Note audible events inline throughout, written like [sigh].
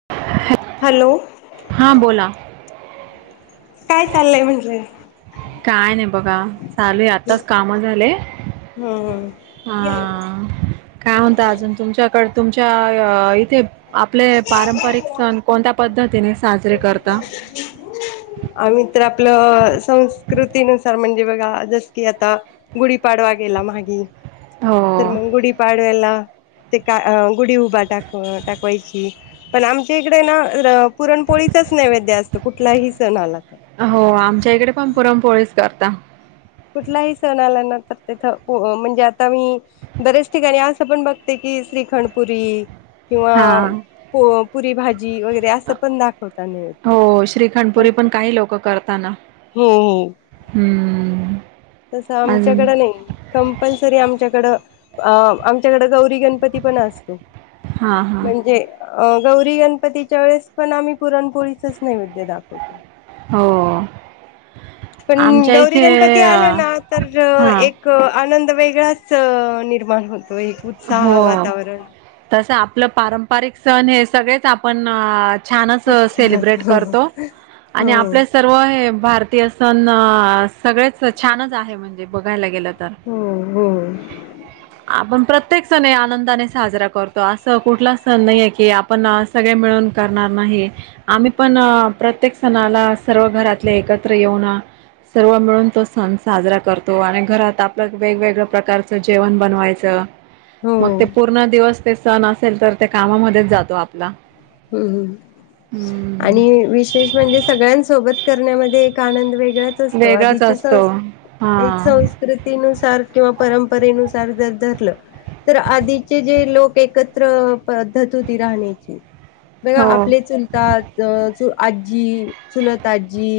[inaudible] Hello. हां बोला. काय चाललंय म्हटल? काय नाही बघा चालू आहे आताच काम झाले. हा हम्म काय म्हणता अजून तुमच्याकड तुमच्या अ इथे आपले पारंपरिक सण कोणत्या पद्धतीने साजरे करता? आम्ही ते आपलं संस्कृतीनुसार म्हणजे बघा जस की आता गुढीपाडवा गेला मागे हो तर मग गुढीपाडव्याला ते का गुढी उभा दाक दाखवायची पण आमच्या इकडे ना पुरणपोळीचाच नैवेद्य असतो कुठलाही सण आला तर. हो आमच्या इकडे पण पुरनपोळीच करता. कुठलाही सण आला ना तर तेथ म्हणजे आता मी बऱ्याच ठिकाणी असं पण बघते की श्रीखंडपुरी किंवा हा प पुरी भाजी वगैरे असं पण दाखवता नैवेद्य. हो श्रीखंडपुरी पण काही लोक क करताना. हो हो. हम्म. तसं अजून आमच्याकड नाही. कम्पल्सरी आमच्याकडं अ आमच्याकड गौरी गणपती पण अस हां हां म्हणजे अ गौरी गणपतीच्या वेळेस पण आम्ही पुरणपोळीचाच नैवेद्य दाखवतो. हो. पण आमच्या गौरी इथे गणपती अ, आले ना, तर हां एक क आनंद वेगळाच निर्माण होतोय. हो, तस आपलं पारंपारिक सण हे सगळेच आपण छानच उत्साहात सेलिब्रेट हो. करतो. आणि हो आपल्या स तो हे भारतीय सण सगळेच छानच आहे. म्हणजे बघायला गेलं तर. हो हो आपण प्रत त्येक सण हे आनंदाने साजरा करतो, असं कुठला सण नाहीये की आपण सगळे मिळून करणार नाही. आम्ही पण प्रत्येक सणाला सर्व घरातले एकत्र येऊन सर्व मिळून तो सण साजरा करतो. आणि घरात आपल्या वेगवेगळ्या प्रकारचं जेवण बनवायचं. हो मग ते पूर्ण दिवस ते सण असेल तर, ते कामामध्येच जातो आपला. हम्म हम्म हम्म. हम्म आणि विशेष म्हणजे सगळ्यां सोबत करण्यामध्ये एक आनंद वेगळा असतो. वेगळाच आधीचे सण असतो एक हा सन रीतीनुसार. किंवा परंपरेनुसार जर धरलं. तर आधीचे जे लोक एकत्र पद्धत होती राहण्याची. बघा हो आपले चुलता च आजी, चुलत आजी.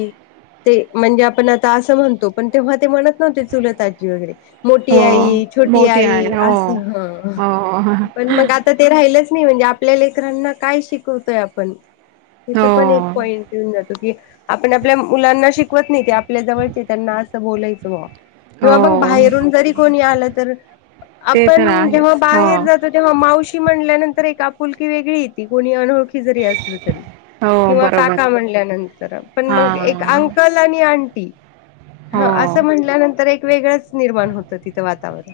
ते म्हणजे आपण आता असं म्हणतो. पण तेव्हा ते म्हणत नव्हते चुलत आजी वगैरे. मोठी हो आई, छोटी मोठी आई आहे हो असं. ह, हो पण मग आ ता ते राहिलंच नाही. म्हणजे आपल्या लेकरांना काय शिकवतोय आपण? इथं हो पण एक पॉइंट येऊन जातो. की आपण आपल्या मुलांना शिकवत नाही. ते आपल्या जवळचेय त्यांना असं बोलायचं बा. किंवा मग हो बाहेरून जरी कोणी आलं तर, ते तर आपण जेव्हा आहेच हो बाहेर जा तोस ना तेव्हा मावशी म्हणल्यानंतर एक आपुलकी वेगळी येती. कोणी अनओ ळखी जरी असल तरी. हो किंव्हा बरोबर काका म्हटल्या नंतर पण हा मग एक आंग अंकल आणि आंटी. ह हो असं म्हटल्यानंतर एक वेगळंच निर्माण होतं तिथं वातावरण.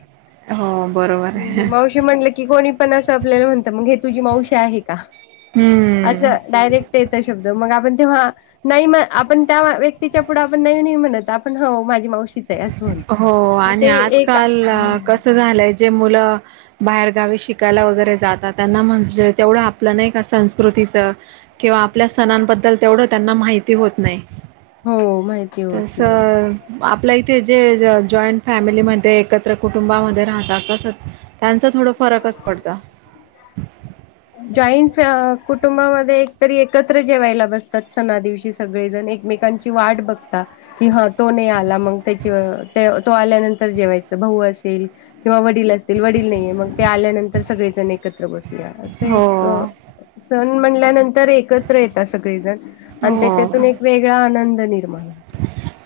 हो बरोबरे. म्हंनलं की कोणी पण असं आपल्या म्हणत. मग हे तुझी मावशी आहे का? हम. असं डायरेक्ट येत शब्द. मग आपण तेव्हा नाही म आपण त्या व्यक्तीच्या पुढे आपण नाही नाही म्हणत. आपण हो माझी मावशीच आहे असं म्हणतो. हो मग आणि ते एक आजकाल कसं झालंय? जे मुलं बाहेरगावी शिकायला वगैरे जातात. त्यांना म्हणजे तेवढं आपलं नाही का संस्कृतीचं. किंवा आपल्या सणांबद्दल तेवढं त्यांना माहिती होत नाही. हो माहिती होत तस नाही. आपल्या इ थे जे ज जॉईंट फॅमिलीमध्ये. एकत्र कुटुंबामध्ये राहतात तसंच. त्यांचा थोडा फरकच पडता जॉईंट कुटुंबामध्ये एकतरी एकत्र जेवायला बसतात सणा दिवशी सगळेजण एकमेकांची वाट बघतात. कि हा तो नाही आला मग त्याची तो आल्यानंतर जेवायच भाऊ असेल किंवा वडील असतील वडील नाहीये मग ते आल्यानंतर सगळेजण एकत्र बसूया नाही एक हो सण म्हणल्यानंतर एकत्र येतात सगळीजण आणि त्याच्यातून हो एक वेगळा आनंद निर्माण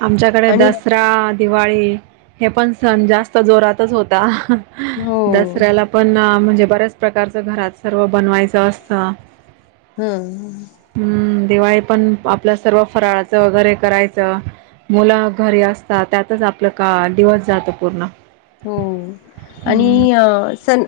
आमच्याकडे आणि दसरा दिवाळी हे पण सण जास्त जोरातच होता हो दसऱ्याला पण म्हणजे बऱ्याच प्रकारच घरात सर्व बनवायच असत हम्म हम्म दिवाळी पण आपल सर्व फराळाच वगैरे करायच मुल घरी असतात त्यातच आपल का दिवस जातो पूर्ण हो आणि हम्म. अ सन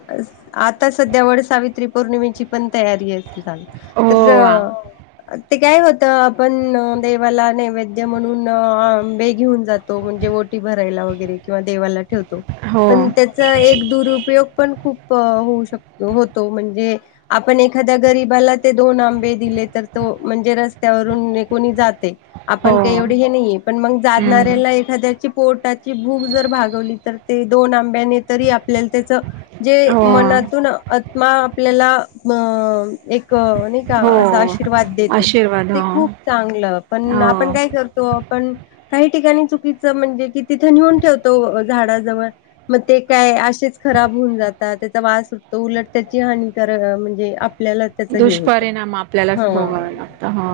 आता सध्या वड सावित्री पौर्णिमेची पण तयारी ये आता हो आ. तर ते काय होत आपण देवाला नैवेद्य म्हणून आंबे घेऊन जातो तो म्हणजे ओटी भरायला वगैरे किंवा देवाला ठेवतो हो पण त्या त्याचा एक दुरुपयोग पण खूप होऊ शकतो होतो म्हणजे आपण एखाद्या गरीबाला ते दोन आंबे दिले तर तो म्हणजे रस्त्यावरून निघून जातो. हो आपण काही एवढे हे नाहीये पण मग हम्म. जाणाऱ्याला एखाद्याची पोटाची भूक जर भागवली तर ते दोन आंब्याने तरी आपल्याला त्याच जे हो मनातून आत्मा आपल्याला अ एक नाही का असा हो आशीर्वाद देतो आशीर्वाद ते हो खूप चांगल पण हो आपण काय करतो त आपण काही ठिकाणी चुकीच म्हणजे कि तिथ नेऊन ठेवतो झाडाजवळ मग ते काय असेच खराब होऊन जात त्याचा वास सुटतो उलट त्याची हानी कर म्हणजे आपल्यालाच दुष्परिणाम आपल्यालाच भोगावे लागत हा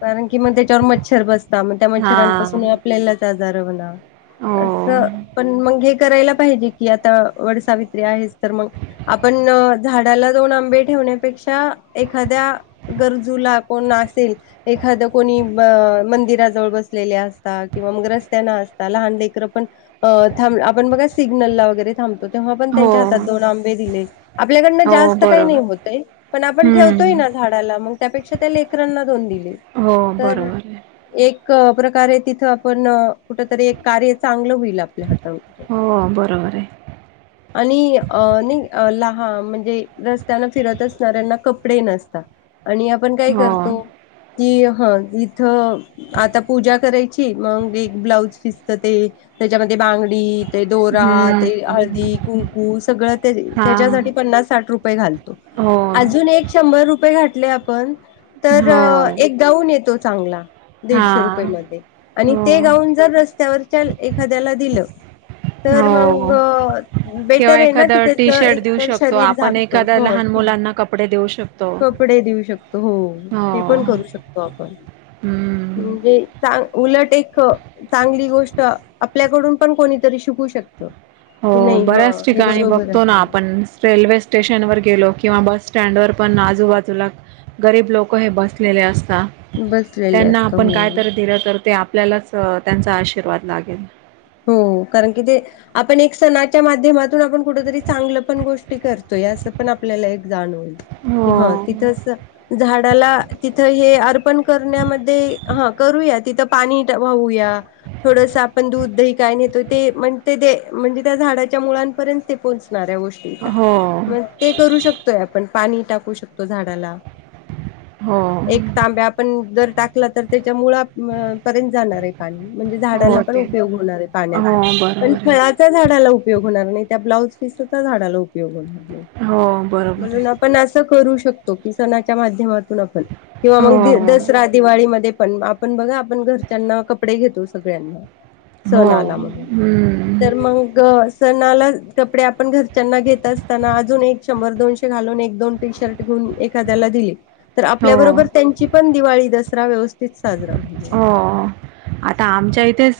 कारण की मग त्याच्यावर मच्छर बसता मग त्या मच्छरांपासून हां आपल्याला त्या जारवला हो अस पण मग हे करायला पाहिजे की आता वडसावित्री आहेस तर मग आपण झाडाला दोन आंबे ठेवण्यापेक्षा एखाद्या गरजूला कोण असेल एखाद्या कोणी मंदिराजवळ बसलेले असताात किंवा मग रस्त्यान असता लहान लेकर पण अ थांब आपण बघा सिग्नलला वगैरे थांबतो तेव्हा पण हो त्यांच्या हातात दोन आंबे दिले आपल्याकडन हो जास्त बरोबर काही नाही होतय पण आपण ठेवतोय हम्म ना झाडाला मग त्यापेक्षा त्या लेकरांना दोन दिले हो तर बरोबर आहे. एक प्रकारे तिथ आपण कुठतरी एक कार्य चांगल होईल आप आपल्या हाताने होते. हो बरोबर आहे आणि अ नाही लहान म्हणजे रस्त्याना फिरत असणाऱ्यांना कपडे नसतात. आणि आपण काय हो करतो कि ह इथ आता पूजा करायची मग एक ब्लाऊज पिसच ते त्याच्यामध्ये बांगडी ते दोरा ते हम्म हळदी कुंकू सगळ ते हा त्याच्यासाठी पन्नास साठ रुपये घालतो. हो. अजून एक शंभर रुपये घाटले आपण तर हो एक गाऊन येतो चांगला. हा दीडशे रुपये मध्ये आणि हो ते गाऊन जर रस्त्यावरच्या एखाद्याला दिल तर मग हो किंवा बेटर आहे ना की एखादं त्याच टी शर्ट एक देऊ तर शकतो शरीर आपण झाकतो एखाद्या हो लहान मुलांना कपडे देऊ शकतो कपडे देऊ शकतो हो हो हे पण करू शकतो आपण हम्म म्हणजे चा उलट एक चांगली गोष्ट आपल्याकडुन पण कोणीतरी शिकु शकत हो की नाही हा बऱ्याच हे ठिकाणी बरोबर बघतो ना आपण आहे रेल्वे स्टेशन वर गेलो किंवा बस स्टँड वर पण आजुबाजुला गरीब लोक हे बसलेले असतात बसलेले त्यांना असत आपण हो कायतरी दिल तर ते आपल्यालाच तर त्यांचा आशीर्वाद लागेल हो कारण की ते आपण एक सणाच्या माध्यमात तुन आपण कुठतरी चांगल पण गोष्टी करतोय अस पण आपल्याला एक जाणवल कि हो तिथ--च झाडाला तिथ हे अर्पण करण्यामध्ये ह करूया तिथ पाणी वाहुया थोडस आपण दूध दही काय नाही ते म्हणजे त्या झाडाच्या मुळानपर्यंत ते पोहोचणार गोष्टी हो मग ते करू शकतोय आपण पाणी टाकु शकतो झाडाला हो एक तांब्या आपण जर टाकला तर त्याच्या मुळात पर्यंत जाणारे पाणी म्हणजे झाडाला हो पण ते उपयोग होणार हे पाण्याचा हो पण बरोबर फळ आहे त्या झाडाला उपयोग होणार नाही त्या ब्लाउज पीस चा झाडाला उपयोग होणार हे हो बरोबर आहे. म्हणुन पण अस करू शकतो की सणाच्या माध्यमातुन आपण किंवा मग हो द दस दसरा दिवाळीमध्ये पण आपण बघा आपण घरच्यांना कपडे घेतो सगळ्यांना सण हो आला म्हणुन हम्म तर मग सणाला कपडे आपण घरच्यांना घेत असताना अजुन एक शंभर दोनशे ते घालुन एक दोन टी शर्ट घेऊन एखाद्याला दिले तर हो आपल्याबरोबर त्यांची पण दिवाळी दसरा व्यवस्थित साजरा होईल हं आता आमच्या इथेच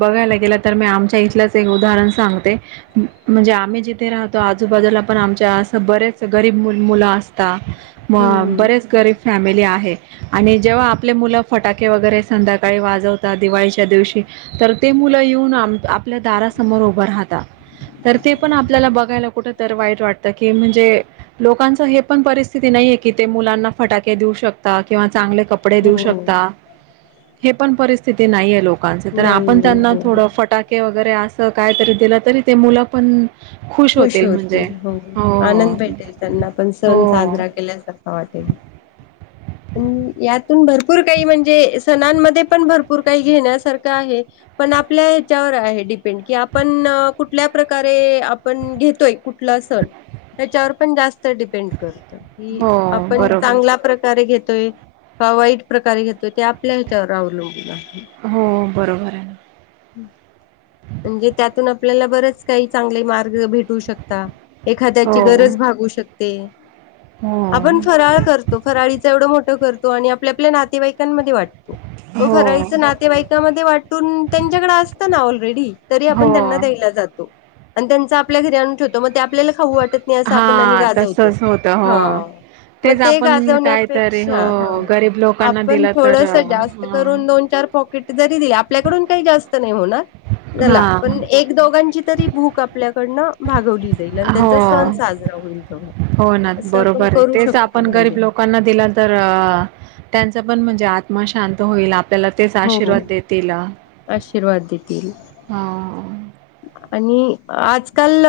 बघायला गेल तर मी आमच्या इथलच एक उदाहरण सांगते म्हणजे आम्ही जिथे राहतो आजुबाजुला पण आमच्या अस बरेच गरीब मुल असता अ हम्म बरेच गरीब फॅमिली आहे आणि जेव्हा आपले मुल फटाके के वगैरे संध्याकाळी वाजवतात दिवाळीच्या दिवशी तर ते मुल येऊन आपल्या दारासमोर उभ राहता तर ते पण आपल्याला बघायला कुठ तर वाईट वाटत की म्हणजे लोकांच हे पण परिस्थिती नाहीये की ते मुलांना फटाके देऊ शकता किंवा चांगले कप कपडे देऊ हो शकता हे पण परिस्थिती नाहीये लोकांच तर नाही आपण त्यांना थोड हो फटाक के वगैरे अस काय तरी दिल तरी ते मुल पण खुश होतील हो हो आनंद भेटेल त्यांना पण हो सण साजरा केल्याचा हो वाटेल यातुन भरपुर काही म्हणजे सणांमध्ये पण भरपूर काही घेण्यासारख आहे पण आपल्या ह्याच्यावर आहे डिपेंड की आपण कुठल्या प्रकारे आपण घेतोय कुठला सण त्याच्यावर पण जास्त डिपेंड करत की हो आपण बरोबर चांगल्या प्रकारे घेतोय का वाईट प्रकारे घेतोय ते आपल्या ह्याच्यावर अवलंबुन आहे हो बरोबर आहे हम्म म्हणजे त्यातून आपल्याला बरंच काही चांगले मार्ग भेट शकता एखाद्याची हो गरज भागू शकते. हो आपण फराळ करतो फराळीच एवढं मोठं करतो आणि आपल्या आपल्या नातेवाईकांमध्ये वाट मग हो फराळीच नातेवाईकामध्ये वाटून त्यांच्याकडे असत ना ऑलरेडी तरी हो आपण त्यांना द्यायला जातो आणि त्यांच आपल्या घरी आणून ठेवतो मग ते आपल्याला खाऊ वाट मेस आपण आणि हा गाजवतो तसच होत हा हो मग तेच ते आपण कायतरी गाजवण्यापेक्षा हो हं गरीब लोकांना आपण दिलं तर थोडस जास्त कडून दोन चार पॉकीट जरी दिले आपल्याकडून काही जास्त नाही होणार याला हा पण एक दोघांची तरी भूक आपल्याकडनं भागवली दिली जाईल आणि हा त्यांचा सण हो साजरा होईल हो ना अस आपण बरोबर आहे करू तेच आपण शकतो म्हणजे गरीब लोकांना दिला तर त्यांचा पण म्हणजे आत्मा शांत होईल आप त्याला तेच आशीर्वाद हो देतीला आशीर्वाद देतील हां... आणि आजकाल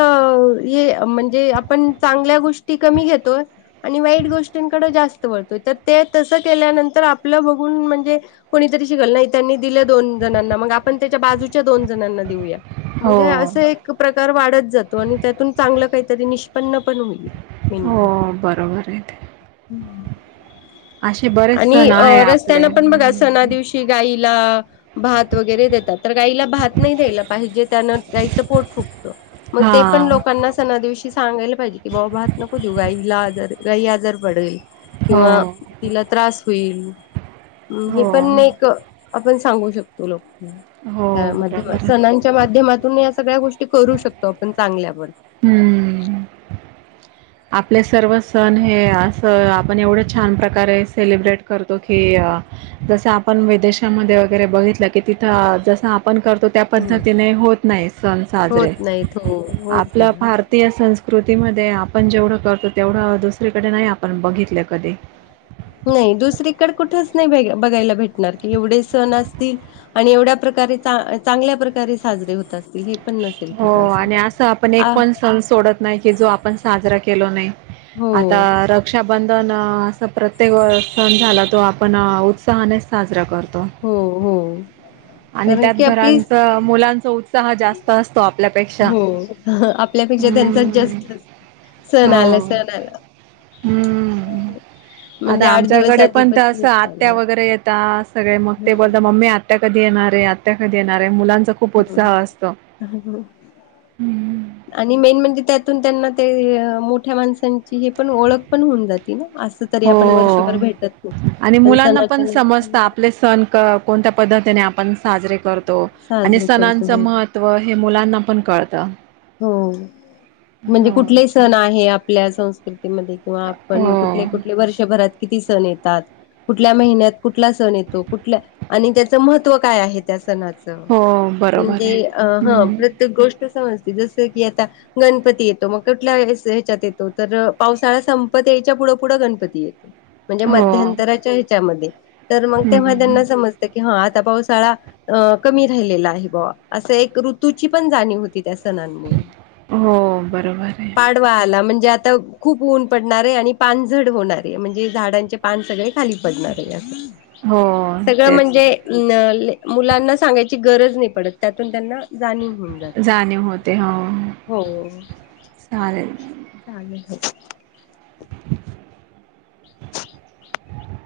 ये म्हणजे आपण चांगल्या गोष्टी कमी घेतोय. आणि वाईट गोष्टींकड जास्त वळतोय तर ते तसं केल्यानंतर आपलं बघून म्हणजे कोणीतरी शिकाल नाही त्यांनी दिल्या दोन जणांना मग आपण त्याच्या बाजूच्या दोन जणांना देऊया मग हे हो असं प्रकार वाढत जातो आणि त्यातून चांगलं काहीतरी निष्पन्न पण होईल. मेन हो म्हणजे बरोबर आहे ते आशे बरेचं आणि सण आहे आपले ह् ते गायीला भात वगैरे देतात तर गायीला भात नाही द्यायला पाहिजे. तर गाईच पोट फुकट मग ते पण हा नको त्यांना सनां दिवशी सांगायला पाहिजे की बॉ भात नको देवू गाईला आजर गाई आजरी पडेल हो किंवा तिला त्रास होईल हे हो पण एक आपण सांगू शक हो बरोबर आहे [unintelligible] माध्यमातून या सगळ्या गोष्टी करू शकतो आपण चांगल्या पण हम्म आपले सर्व सण हे असं आपण एवढं छान प्रकारे सेलिब्रेट करतो की अंं जस आपण विदेशामध्ये वगैरे बघितलं की तिथं जस आपण करतो त्या हम्म पद्धतीने होत नाही सण साजरे होत नाहीत हो होत आपल्या नाही. भार ते संस्कृतीमध्ये आपण जेवढं करतो तेवढं दुसरीकडे नाही आपण बघितलं कधी होय दुसरीकडे कुठंच नाही बघायला भेटणार की एवढे सण असतील. आणि एवढ्या प्रकारे चांगल्या प्रकारे साजरे होत असतील हे पण नसेल हो कुठं आणि असं आपण आ एक पण सण सोडत नाही की जो आपण साजरा केलो नाही हो आता र रक्षाबंधन असा प्रत्येक सण झाला तो आपण उत्साहाने साजरा कर तो हो हो आणि कारण त्यात की आपली घरांच मुलांच उ हो आपल्यापेक्षा त्यांचाच हम्म जास्त अस सन हो आला सन आला हम्म म्हणजे आता आठ दिवस आमच्याकडे पण तसं आधीपासूनच आत्या आलं. वगैरे येता सगळे मग ते बोलता हम्म मम्मी आ आत्या कधी येणार हे आत्या कधी येणारे हे मुलांचा खूप उत्साह असतो. आणि मेन म्हणजे त्यातून त्यांना ते मो मोठ्या माणसांची हे पण ओळख पण होऊन जाती ना आस तरी आपण हो वर्षभर भेटत नाही आणि पण मुलांना सणाच्या समजत नंतर आपले सण कं कोणत्या पद्धतीने आपण साजरे करतो, आणि साजरे करतो सणांचं हो मह त्व हे मुलांना पण कळतं. हो म्हणजे हो कुठलेही चालेल सण आहे आपल्या संस कृतीमध्ये, किंवा आपण हो कुठले, कुठले वर्षभरात किती सण येतात. कुठल्या महिन्यात कुठला सण येतो, कुठल्या आणि त्याचं महत्त्व काय आहे त्या सणा चं हो बरोबर म्हणजे आहे अ ह हम्म प्रत्येक गोष्ट समजते, जस की आता गणपती येतो, मग कठल्या ह्याच्यात येतो तर पावसाळा संपत यायच्या पुढं पुढं गणपती ये म्हणजे हो मध्यंतराच्या ह्यांच्यामध्ये, तर मग तेव्हा हम्म त्यांना सम त की हा आता पावसाळा अ कमी राहिलेला आहे बॉ, असं एक ऋतूची पण जाणीव होती. सना नं मुळे हो बरोबर आहे. पा तवाला म्हणजे आता खूप ऊन पडणार ये, आणि पानझड होणार हे म्हणजे झाडांचे पान सगळे खाली पडणार आहे, अस हो सगळं तेच म्हणजे. नं ले मुलांना सांगायची गरज नाही पडत, त्यातून त्यांना जाणीव हो जाणीव होते हो. हो चालेल. चालेल हो!